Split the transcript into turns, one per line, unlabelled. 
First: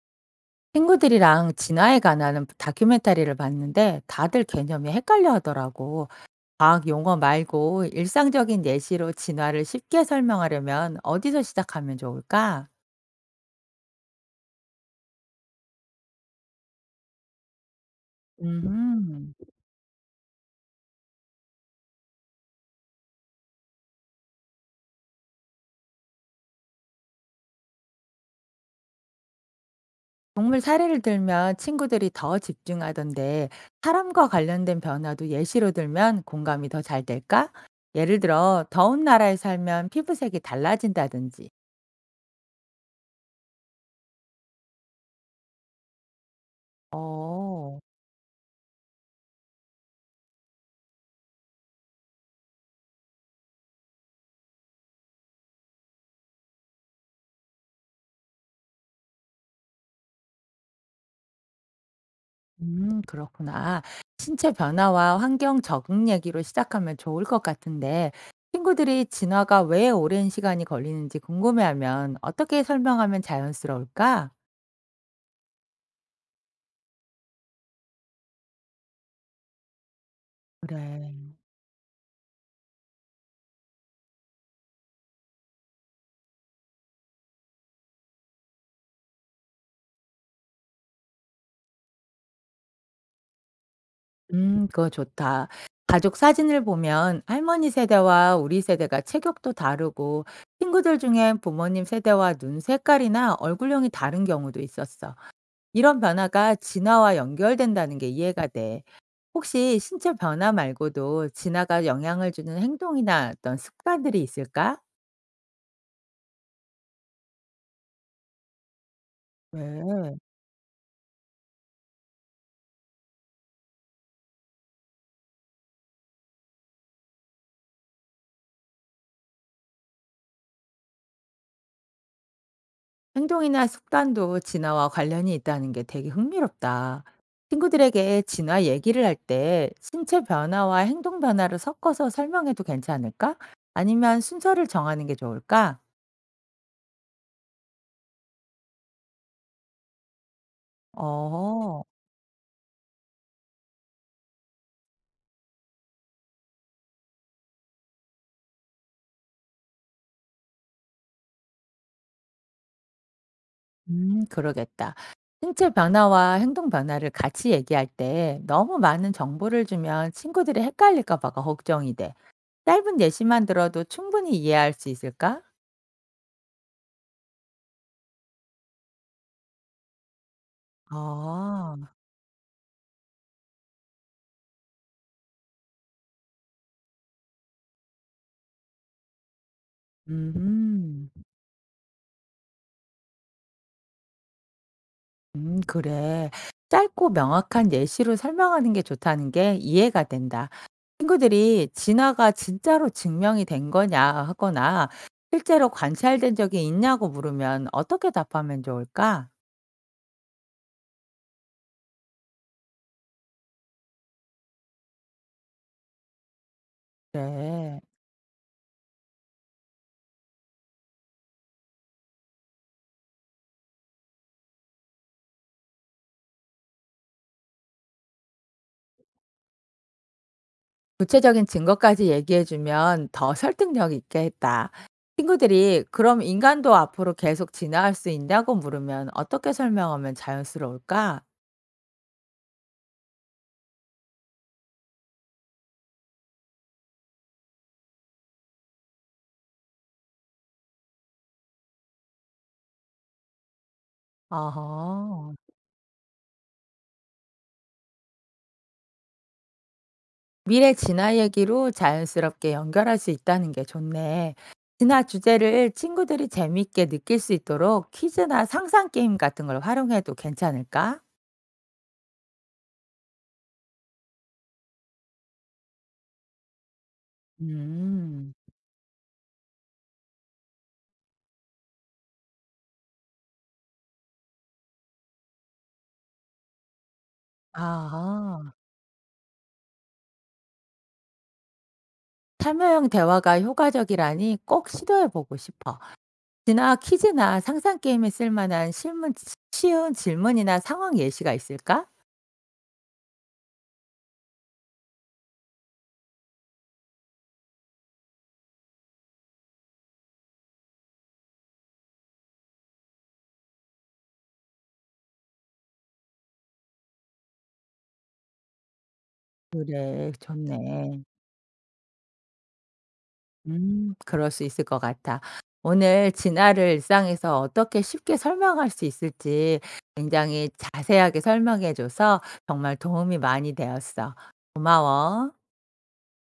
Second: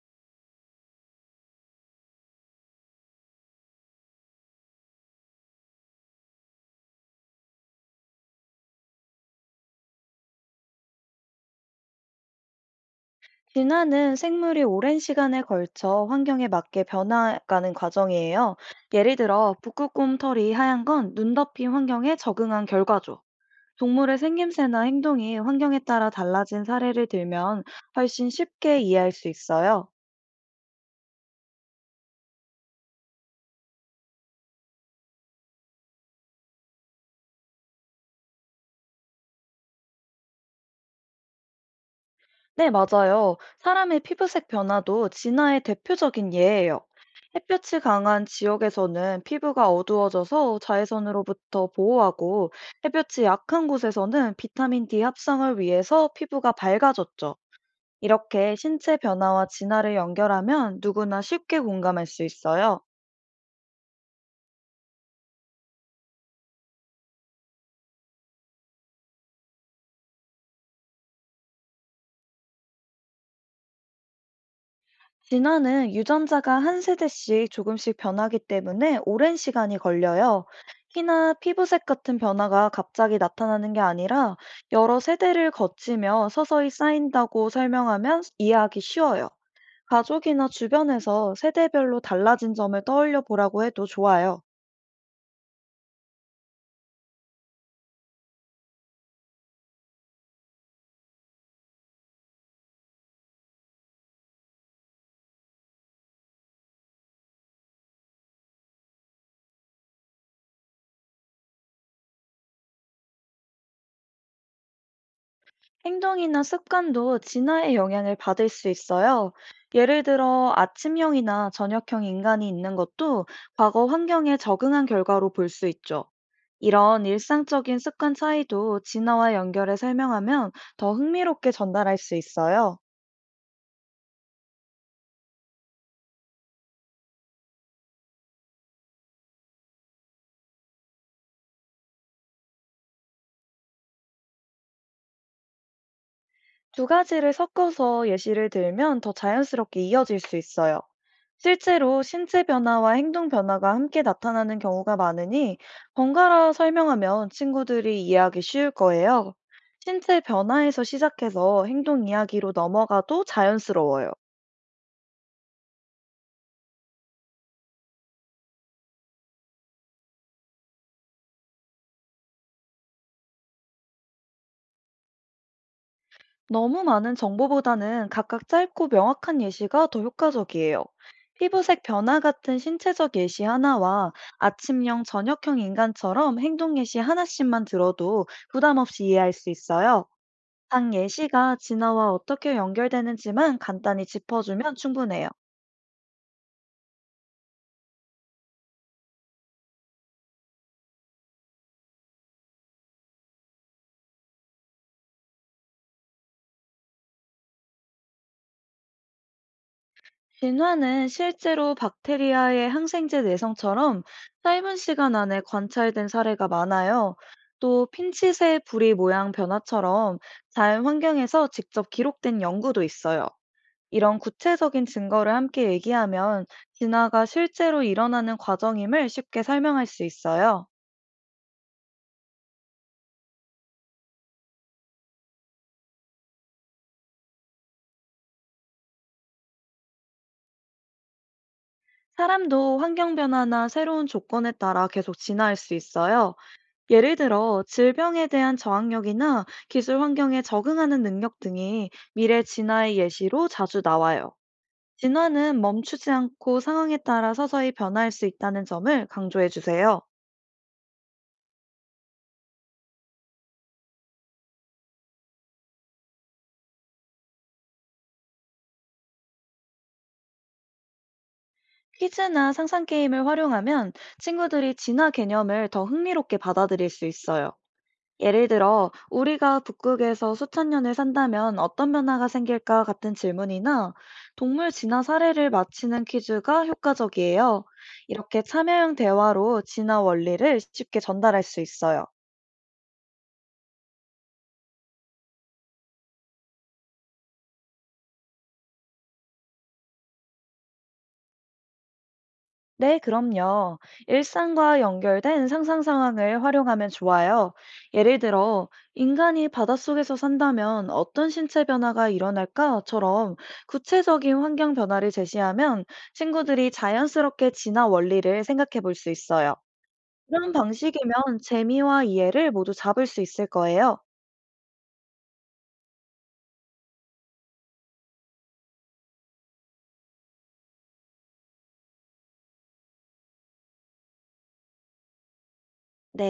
친구들이랑 진화에 관한 다큐멘터리를 봤는데 다들 개념이 헷갈려 하더라고. 과학 용어 말고 일상적인 예시로 진화를 쉽게 설명하려면 어디서 시작하면 좋을까?
진화는 생물이 오랜 시간에 걸쳐 환경에 맞게 변화가는 과정이에요. 예를
음,
들어, 북극곰털이 하얀 건 눈 덮인 환경에 적응한 결과죠. 동물의 생김새나 행동이 환경에 따라 달라진 사례를 들면 훨씬 쉽게 이해할 수 있어요.
동물 사례를 들면 친구들이 더 집중하던데 사람과 관련된 변화도 예시로 들면 공감이 더 잘 될까? 예를 들어, 더운 나라에 살면 피부색이 달라진다든지.
네, 맞아요. 사람의 피부색 변화도 진화의 대표적인 예예요.
어.
햇볕이 강한 지역에서는 피부가 어두워져서 자외선으로부터 보호하고 햇볕이 약한 곳에서는 비타민 D 합성을 위해서 피부가 밝아졌죠. 이렇게 신체 변화와 진화를 연결하면 누구나 쉽게 공감할 수 있어요.
그렇구나. 신체 변화와 환경 적응 얘기로 시작하면 좋을 것 같은데, 친구들이 진화가 왜 오랜 시간이 걸리는지 궁금해하면 어떻게 설명하면 자연스러울까?
진화는 유전자가 한 세대씩 조금씩 변하기 때문에 오랜 시간이 걸려요.
그래.
키나 피부색 같은 변화가 갑자기 나타나는 게 아니라 여러 세대를 거치며 서서히 쌓인다고 설명하면 이해하기 쉬워요. 가족이나 주변에서 세대별로 달라진 점을 떠올려 보라고 해도 좋아요.
그거 좋다. 가족 사진을 보면 할머니 세대와 우리 세대가 체격도 다르고, 친구들 중엔 부모님 세대와 눈 색깔이나 얼굴형이 다른 경우도 있었어. 이런 변화가 진화와 연결된다는 게 이해가 돼. 혹시 신체 변화 말고도 진화가 영향을 주는 행동이나 어떤 습관들이 있을까?
행동이나 습관도 진화의 영향을 받을 수 있어요. 예를
네.
들어 아침형이나 저녁형 인간이 있는 것도 과거 환경에 적응한 결과로 볼 수 있죠. 이런 일상적인 습관 차이도 진화와 연결해 설명하면 더 흥미롭게 전달할 수 있어요.
행동이나 습관도 진화와 관련이 있다는 게 되게 흥미롭다. 친구들에게 진화 얘기를 할 때 신체 변화와 행동 변화를 섞어서 설명해도 괜찮을까? 아니면 순서를 정하는 게 좋을까?
두 가지를 섞어서 예시를 들면 더 자연스럽게 이어질 수 있어요.
어.
실제로 신체 변화와 행동 변화가 함께 나타나는 경우가 많으니 번갈아 설명하면 친구들이 이해하기 쉬울 거예요. 신체 변화에서 시작해서 행동 이야기로 넘어가도 자연스러워요.
그러겠다. 신체 변화와 행동 변화를 같이 얘기할 때 너무 많은 정보를 주면 친구들이 헷갈릴까 봐가 걱정이 돼. 짧은 예시만 들어도 충분히 이해할 수 있을까?
너무 많은 정보보다는 각각 짧고 명확한 예시가 더 효과적이에요. 피부색
아,
변화 같은 신체적 예시 하나와 아침형, 저녁형 인간처럼 행동 예시 하나씩만 들어도 부담 없이 이해할 수 있어요. 각
음,
예시가 진화와 어떻게 연결되는지만 간단히 짚어주면 충분해요.
그래. 짧고 명확한 예시로 설명하는 게 좋다는 게 이해가 된다. 친구들이 진화가 진짜로 증명이 된 거냐 하거나 실제로 관찰된 적이 있냐고 물으면 어떻게 답하면 좋을까?
진화는 실제로 박테리아의 항생제 내성처럼 짧은 시간 안에 관찰된 사례가 많아요.
그래.
또 핀칫의 부리 모양 변화처럼 자연 환경에서 직접 기록된 연구도 있어요. 이런 구체적인 증거를 함께 얘기하면 진화가 실제로 일어나는 과정임을 쉽게 설명할 수 있어요.
구체적인 증거까지 얘기해 주면 더 설득력 있게 했다. 친구들이 그럼 인간도 앞으로 계속 진화할 수 있냐고 물으면 어떻게 설명하면 자연스러울까?
사람도 환경 변화나 새로운 조건에 따라 계속 진화할 수 있어요. 예를 들어 질병에 대한 저항력이나 기술 환경에 적응하는 능력 등이 미래 진화의 예시로 자주 나와요.
어허.
진화는 멈추지 않고 상황에 따라 서서히 변화할 수 있다는 점을 강조해 주세요.
미래 진화 얘기로 자연스럽게 연결할 수 있다는 게 좋네. 진화 주제를 친구들이 재미있게 느낄 수 있도록 퀴즈나 상상 게임 같은 걸 활용해도 괜찮을까?
퀴즈나 상상 게임을 활용하면 친구들이 진화 개념을 더 흥미롭게 받아들일 수 있어요.
음.
예를 들어, 우리가 북극에서 수천 년을 산다면 어떤 변화가 생길까 같은 질문이나 동물 진화 사례를 맞히는 퀴즈가 효과적이에요. 이렇게
아
참여형 대화로 진화 원리를 쉽게 전달할 수 있어요.
참여형 대화가 효과적이라니 꼭 시도해 보고 싶어. 나 퀴즈나 상상 게임에 쓸 만한 쉬운 질문이나 상황 예시가 있을까?
네, 그럼요. 일상과 연결된 상상 상황을 활용하면 좋아요. 예를 들어, 인간이 바닷속에서 산다면 어떤 신체 변화가 일어날까?처럼 구체적인 환경 변화를 제시하면 친구들이 자연스럽게 진화 원리를 생각해 볼 수 있어요.
그래.
이런
좋네.
방식이면 재미와 이해를 모두 잡을 수 있을
음.
거예요.
그럴 수 있을 것 같아. 오늘 진화를 일상에서 어떻게 쉽게 설명할 수 있을지 굉장히 자세하게 설명해 줘서 정말 도움이 많이 되었어. 고마워.
네.